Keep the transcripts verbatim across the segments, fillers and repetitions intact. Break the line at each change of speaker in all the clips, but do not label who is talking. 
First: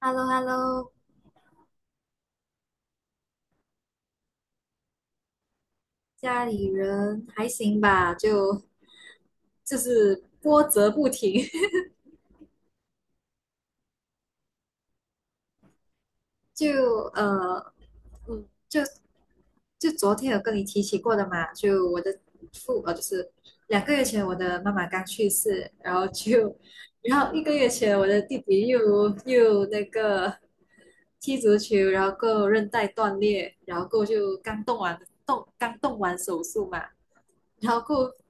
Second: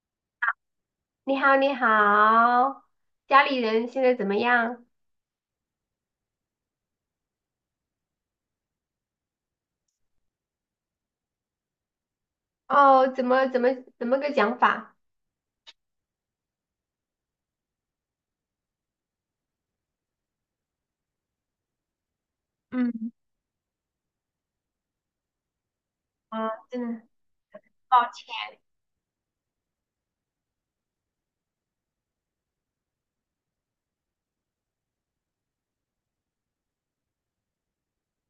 h e l l o, h e l l o。
你好，你好，家里人现在怎么样？
家里人还行吧？就就是波折不停，
哦，怎么怎么怎么个讲法？
就呃嗯，就就昨天有跟你提起过的嘛，就我的父呃就
嗯，
是两个月前我的妈妈刚去世，然后
啊，
就
真的，
然后一个月前
抱
我的
歉
弟弟又又那个踢足球，然后够韧带断裂，然后够就刚动完动刚动完手术嘛，然后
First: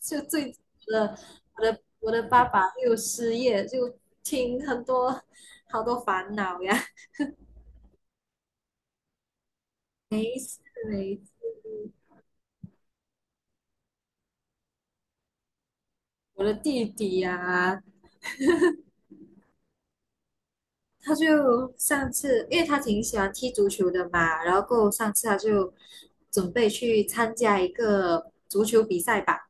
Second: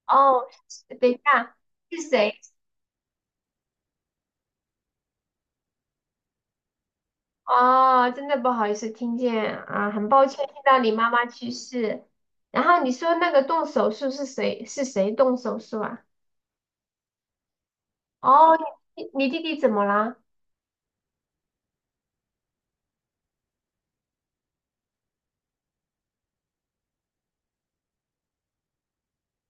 就
哦，
最我
等一
的
下，
我的
是
我的
谁？
爸爸又失业，就听很多好多烦恼呀，
哦，真的不好意思，听见啊，很抱
没
歉听
事
到你妈
没
妈
事。
去世。然后你说那个动手术是谁？是谁动手术啊？
我的弟弟呀，
哦，你你弟弟怎么了？
他就上次因为他挺喜欢踢足球的嘛，然后过后上次他就准备去参加一个足球比赛吧。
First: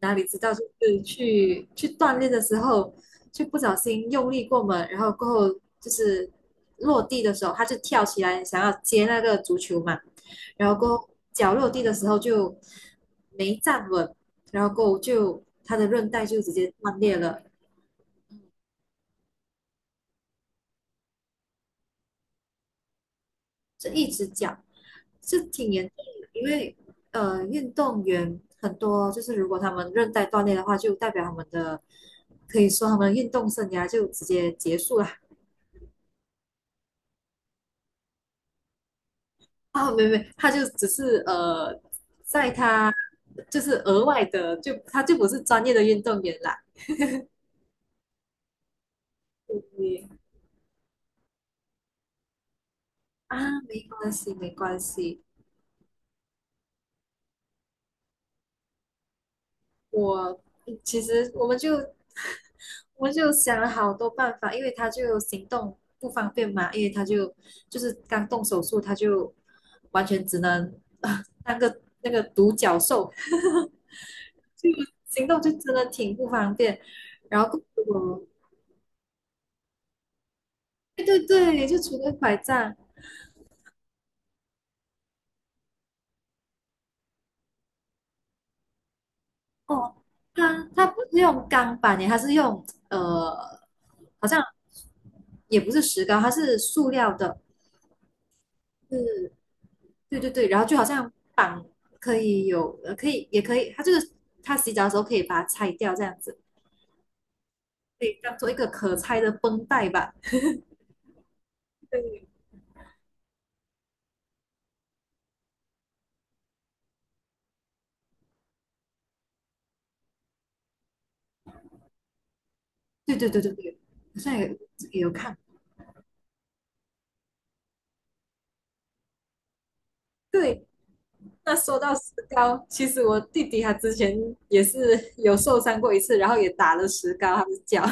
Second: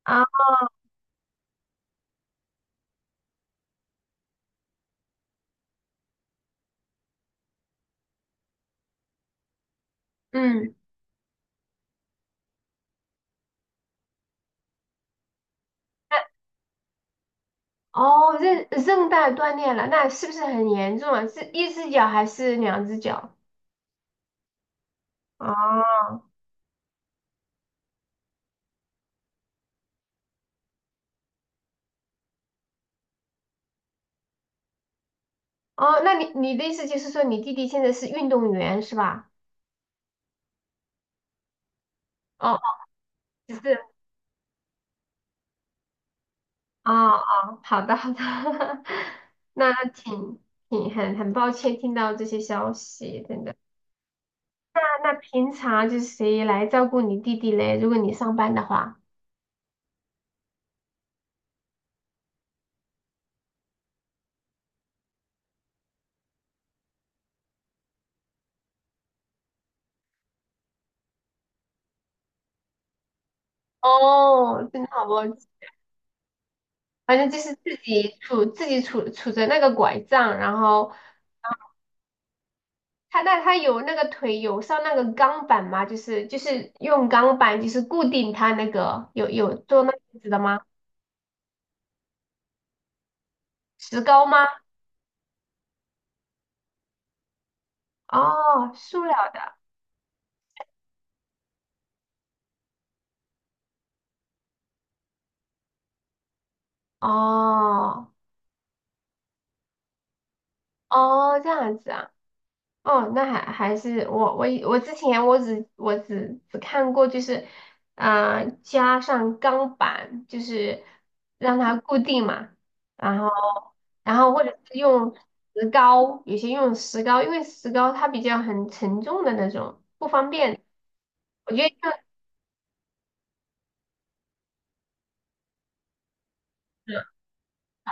哪
啊，
里知道就是去去锻炼的时候，就不小心用力过猛，然后过后就是落地的时候，他就跳起来想要接那个足球嘛，然
嗯，
后过后脚落地的时候就没站稳，然后过后就他的韧
那
带就直接断裂了，
哦，韧韧带断裂了，那是不是很严重啊？是一只脚还是两只脚？
这一只脚是挺严重
哦
的，因为呃运动员很多就是如果他们韧带断裂的话，就代表他们的可以说他们运动生涯就直接结束了。
哦，那你你的意思就是说你弟弟现在是运动员是吧？
啊，没没，他就只是呃，在
哦，哦
他
只是
就是额外的，就他就不是专业的运动员啦。
哦哦，好的好的，
对
那
对？
挺挺很很抱歉听到这些消息，
啊，
真的。
没关系，没关
那那
系。
平常就是谁来照顾你弟弟嘞？如果你上班的话，
我其实我们就我们就想了好多办法，因为他就行动不方便嘛，因为他就就是刚动手术，他就完全只能啊 当个那个独角兽，
哦，
就
真的好抱
行
歉，
动就真的挺不方便。
反正就
然
是
后
自己
我，
杵自己杵杵着那个拐杖，然后
对对对，就除了拐杖。
它那它有那个腿有上那个钢板吗？就是就是用钢板就是固定它那个有有做那
哦，
样子的吗？
它它不是用钢板耶，它是用呃，
石膏
好像
吗？
也不是石膏，它是塑料的，
哦，塑料
是，
的。
对对对，然后就好像绑可以有，呃，可以也可以，它就是它洗澡的时候可以把它拆掉，这样子可
哦
以当做一个可拆的绷带吧。
哦，这样子啊。
对
哦，那还还是我我以我之前我只我只只看过就是呃加上钢板就是让它固定嘛，
对
然后
对对对对，
然
好
后
像
或
也
者是
也有
用
看，
石膏，有些用石膏，因为石膏它比较很沉重的那种，不方便。
对。
我
那
觉得
说到石膏，其实我弟弟他之前也是有受伤过一次，然后也打了石
用
膏，他的脚，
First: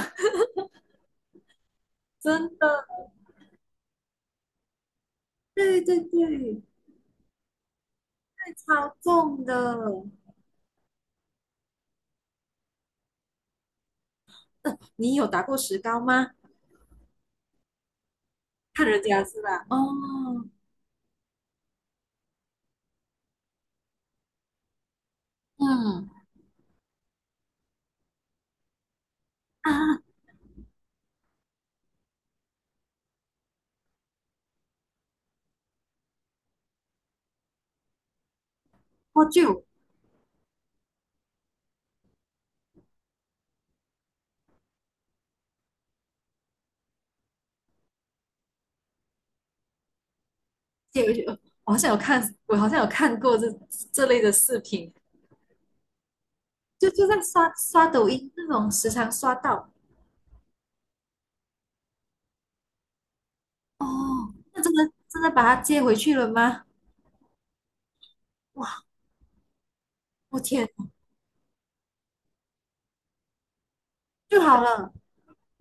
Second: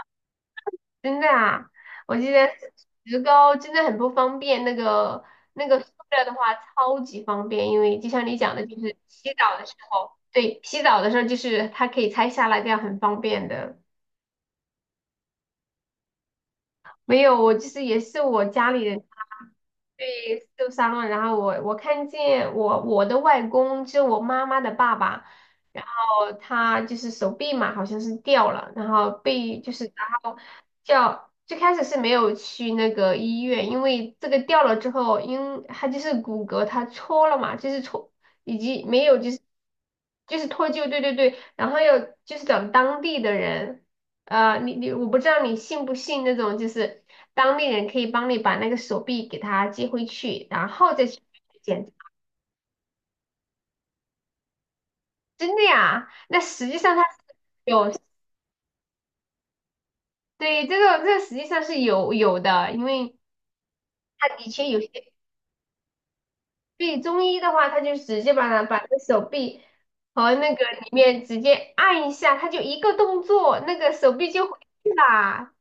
真的啊，我 觉
真
得
的，
石膏真的很不方便，那个那个
对
塑
对
料的话
对，
超级方便，因为就像你讲的，就是
超
洗
重
澡的时
的。
候，对，洗澡的时候就是它可以拆下来，这样很方便的。
呃，你有打过石膏吗？
没有，我就是也是我家里
看人
人。
家是吧？哦，
被受伤了，然后我我看见我我的外公，就我妈妈的爸爸，然
嗯
后他就是手臂嘛，好像是掉了，然后被就
啊，
是然后叫最开始是没有去那个医院，因为这个掉了之后，因他就是骨骼他戳了嘛，就是戳以及没有
我
就是。
就
就是脱臼，对对对，然后要就是找当地的人，呃，你你我不知道你信不信那种，就是当地人可以帮你把那个手臂给他接回去，然后
就
再去
我好
检
像
查，
有看，我好像有看过这这类的视频，
真的呀？那实际
就
上他
就
是
在刷刷
有，
抖音那种，时常刷到。
对，这个这个实际上是有有的，因为
哦，
他以
那
前
真
有些
的真的把它接回去了吗？
对中医的话，他就直接把它把
哇，
那个手臂和
我
那个
天，
里面直接按一下，他就一个动作，那个手臂
就
就回
好
去
了
啦。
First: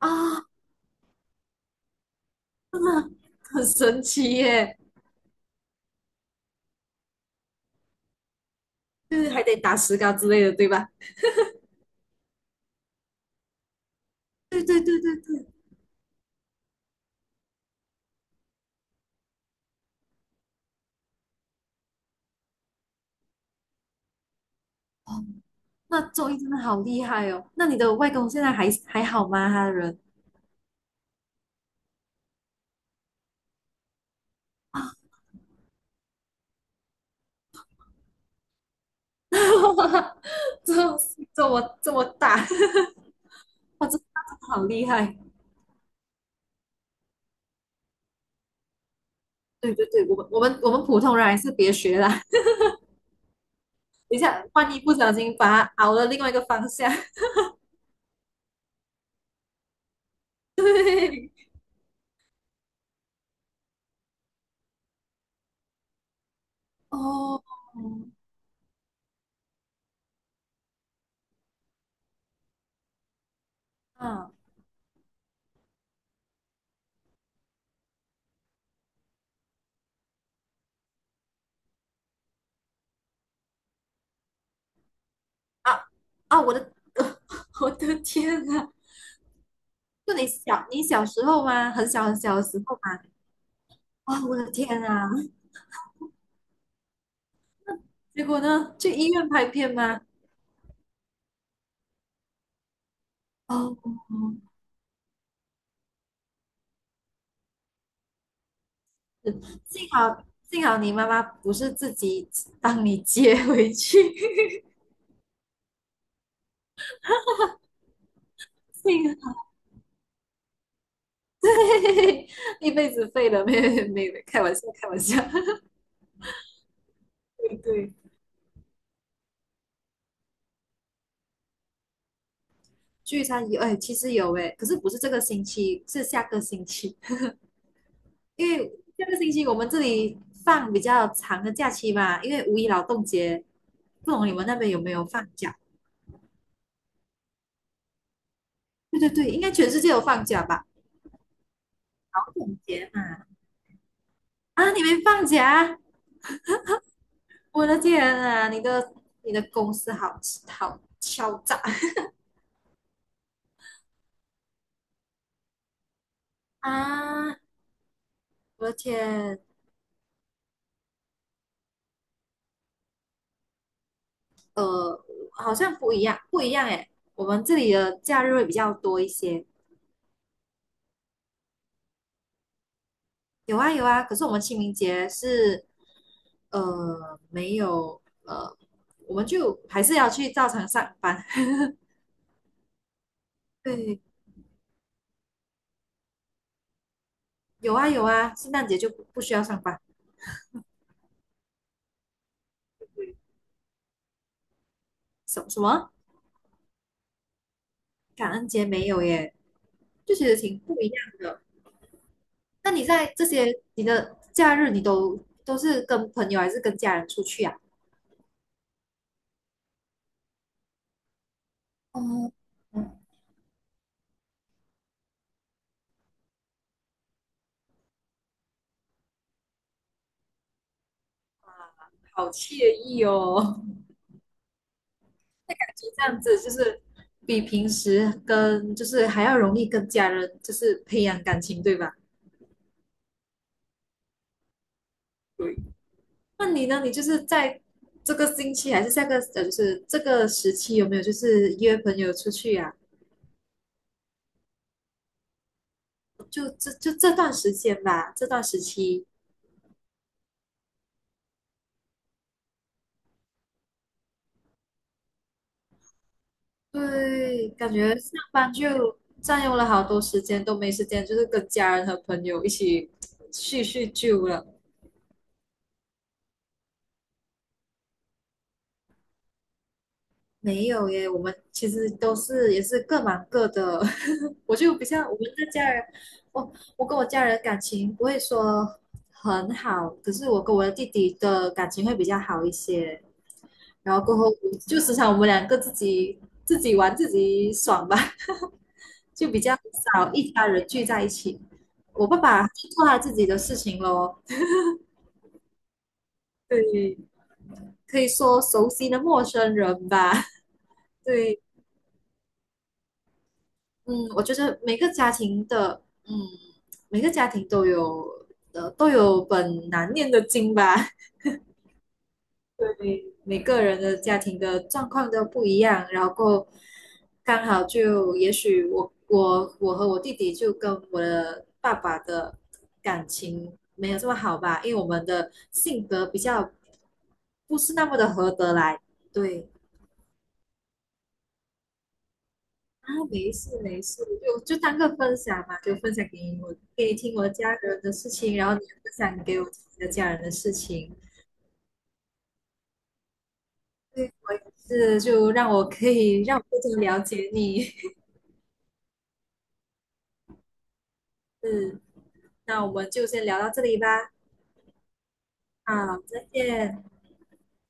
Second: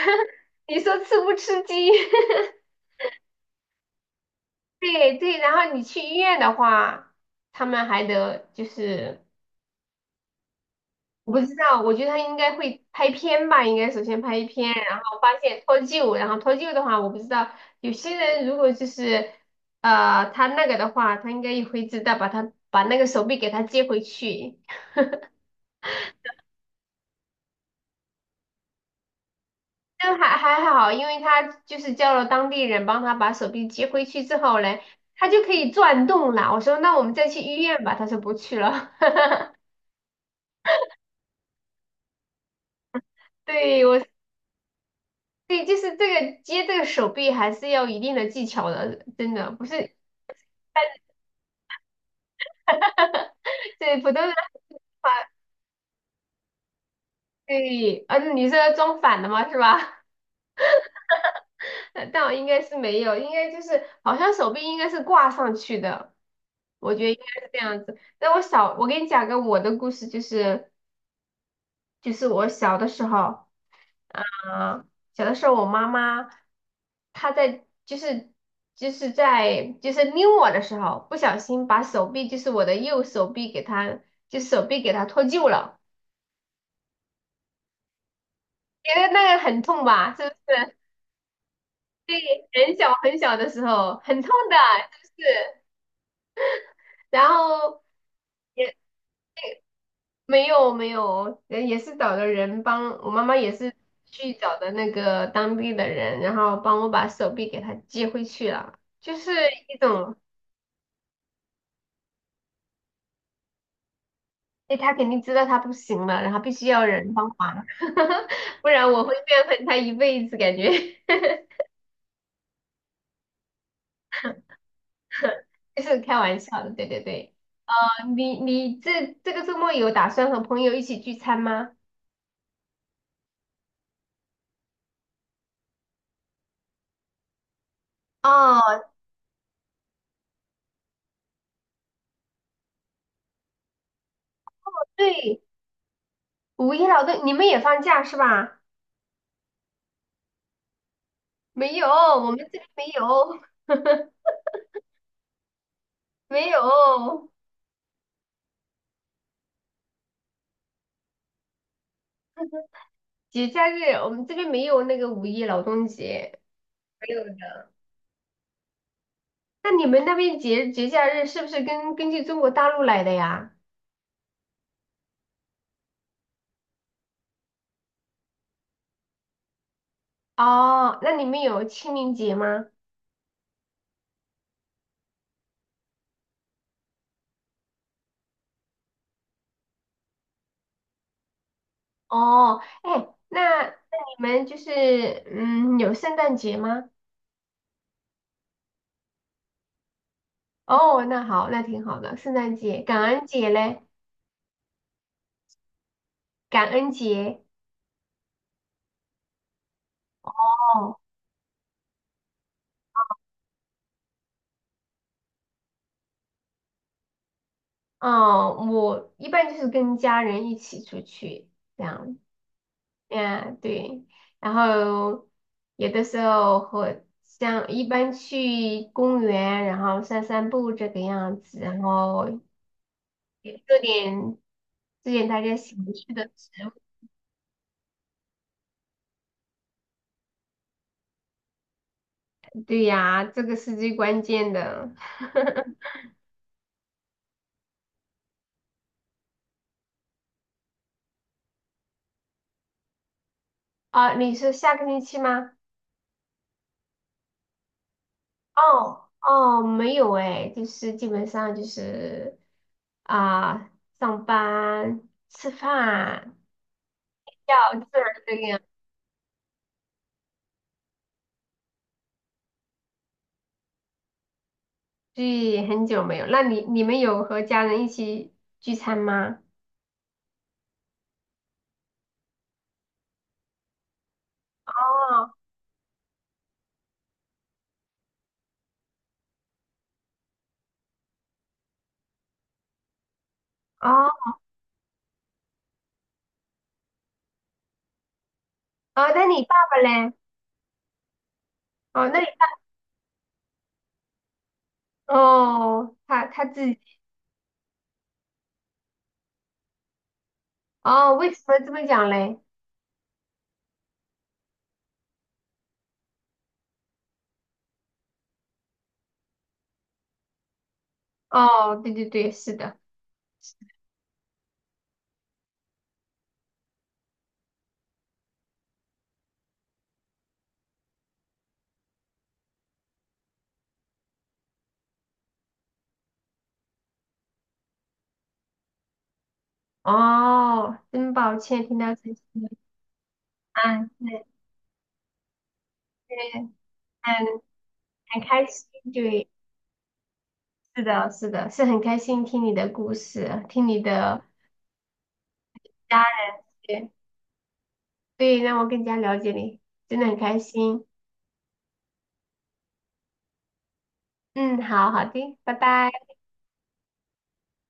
啊，
你说吃不吃激？
真的很神奇耶！
对对，然后你去医院的话，他们还得就
就
是，
是还得打石膏之类的，对吧？
我不知道，我觉得他应该会拍片吧，应该首先拍
对
片，
对
然
对对
后发
对，
现脱臼，然后脱臼的话，我不知道有些人如果就是呃他那个的话，他应该也会知道把他把那个手臂给他接回去，
哦，那周一真的好厉害哦！那你的外公现在还还好吗？他的人
但还还好，因为他就是叫了当地人帮他把手臂接回去之后嘞，
啊，
他就可以转动了。我说那我们再去医院吧，他说不去了。
这这么这么大，
对，
哇，这大
我
真的好厉害！
对，就是这个接这个手臂还是要一定的技巧的，真的不
对对
是
对，我们我们我们普通人还是别学啦，
对 普通
等一
的
下万一不
话，
小心把他熬了另外一个方向。
对，啊，你是装反的吗？是吧？
对，
但我应该是没有，应该就是好像手臂应该是挂上去的，我觉得应该
哦，
是这样子。
嗯
那我小，我给你讲个我的故事，就是就是我小的时候。
啊
啊，小的时候，我妈妈她在就是就是在就是拎我的时候，不小心把手臂就是我的右手臂给她就手臂给她脱臼了，
啊，我的 我的天啊！
觉得那个很痛
就
吧？是
你
不
小
是？
你小时候吗？很小很小的时
对，很
候
小
吗？
很小的时候很
啊，
痛
我的
的，
天啊！
是不是？然后
结果呢？
也
去医院拍片吗？
没有没有，也也是找的人帮我妈妈也是
哦，
去找的那个当地的人，然后帮我把手臂给她接回去了，就是一
幸好
种。
幸好你妈妈不是自己帮你接回去，
哎，他肯定知道他不行了，然后必须要人帮忙，不 然我会
幸好
怨恨他一辈子，感觉
一辈子废了，没有没有，开玩笑开玩笑，
就是开玩笑的。对对对，
对
啊，
对。
你你这这个周末有打算和朋友一起聚餐吗？
聚餐有哎，其实有哎，可是不是这个星期，是下个星期，因为
哦，
下个星期我们这里放比较长的假期嘛，因为五一劳动节，不懂你们那边有没有放
对，
假？
五一劳动，你们也放假是吧？
对对对，应该全世界有放假吧？
没有，我
劳
们这
动
边没
节嘛，
有，
啊，你们放假？
没有
我的天啊，你的你的公司好好敲诈
节假日，我们这边没有那个五一劳动节，没有
啊！
的。
我的天，
那你们那边节节假日是不是跟根据中国大陆来的呀？
呃，好像不一样，不一样诶。我们这里的假日会比较多一些，
哦，那你们有清明节吗？
有啊有啊。可是我们清明节是呃没有呃，我们就还是要去照常上班。
哦，哎，那 那
对，
你们就是嗯有圣诞节吗？
有啊有啊，圣诞节就不不需要上班。
哦，那好，那挺好的，圣诞节、感恩节嘞，
什什么？
感恩节。
感恩节没有耶，就觉得挺不一
哦，
样的。那你在这些你的假日，你都都是跟朋友还是跟家人出去啊？
哦，我一般就是跟家人一起出去这样，
哦，嗯
嗯，对，然后有的时候和像一般去公园，然后散散步这个样子，然
好
后
惬意
也
哦，
做点做点大 家
感
喜欢
觉这
去
样
的。
子就是比平时跟就是还要容易跟家人就是培养感情，对吧？
对呀，这个是最关键的。
那你呢？你就是在这个星期还是下个呃，就是这个时期有没有就是约朋友出去啊？
啊，你是下个星期吗？
就这就这段时间吧，这段时期
哦哦，没有哎，就是基本上就是啊，上班、吃饭、
对，感
要
觉
这
上
儿这个
班
样，
就占用了好多时间，都没时间，就是跟家人和朋友一起叙叙旧了。
对，很久没有。那你你们有和家人一起聚餐吗？
没有耶，我们其实都是也是各忙各的。我就不
哦
像我们的家人，我我跟我家人感情不会说很好，可是我跟我的弟弟的感情会比较好一些。然后
哦
过后就时常我们两个自己自己玩自己爽吧。
哦，那
就比
你
较
爸爸
少
嘞？
一家人聚在一起。我
哦，
爸
那你
爸就做他自己的事情咯，
哦，他他自己
对，可以说熟悉的陌生人吧。
哦，为
对，
什么这么讲嘞？
嗯，我觉得每个家庭的，嗯，每个家庭都有，呃，都有本难念的经吧。
哦，对对对，是的。
对，每个人的家庭的状况都不一样，然后刚好就也许我我我和我弟弟就跟我的爸爸的感情没有这么好吧，因为我们的性格比较不是那么的合得来。对
哦，真抱歉听到这些。
啊，没事没
嗯，
事，
是
就就当个分享嘛，就分享
是，
给你我给你
很
听我家人的事
很
情，
开
然后你
心，
也分享
对，
给我听你的家人的事
是
情，
的，是的，是很开心听你的故事，听你
对，
的
是就让我可
家
以让我更
人，
了解你，
对，让我更加了解你，真的很开心。
嗯。那我们就先聊到这里吧。
嗯，好好的，拜
好，
拜。
再见。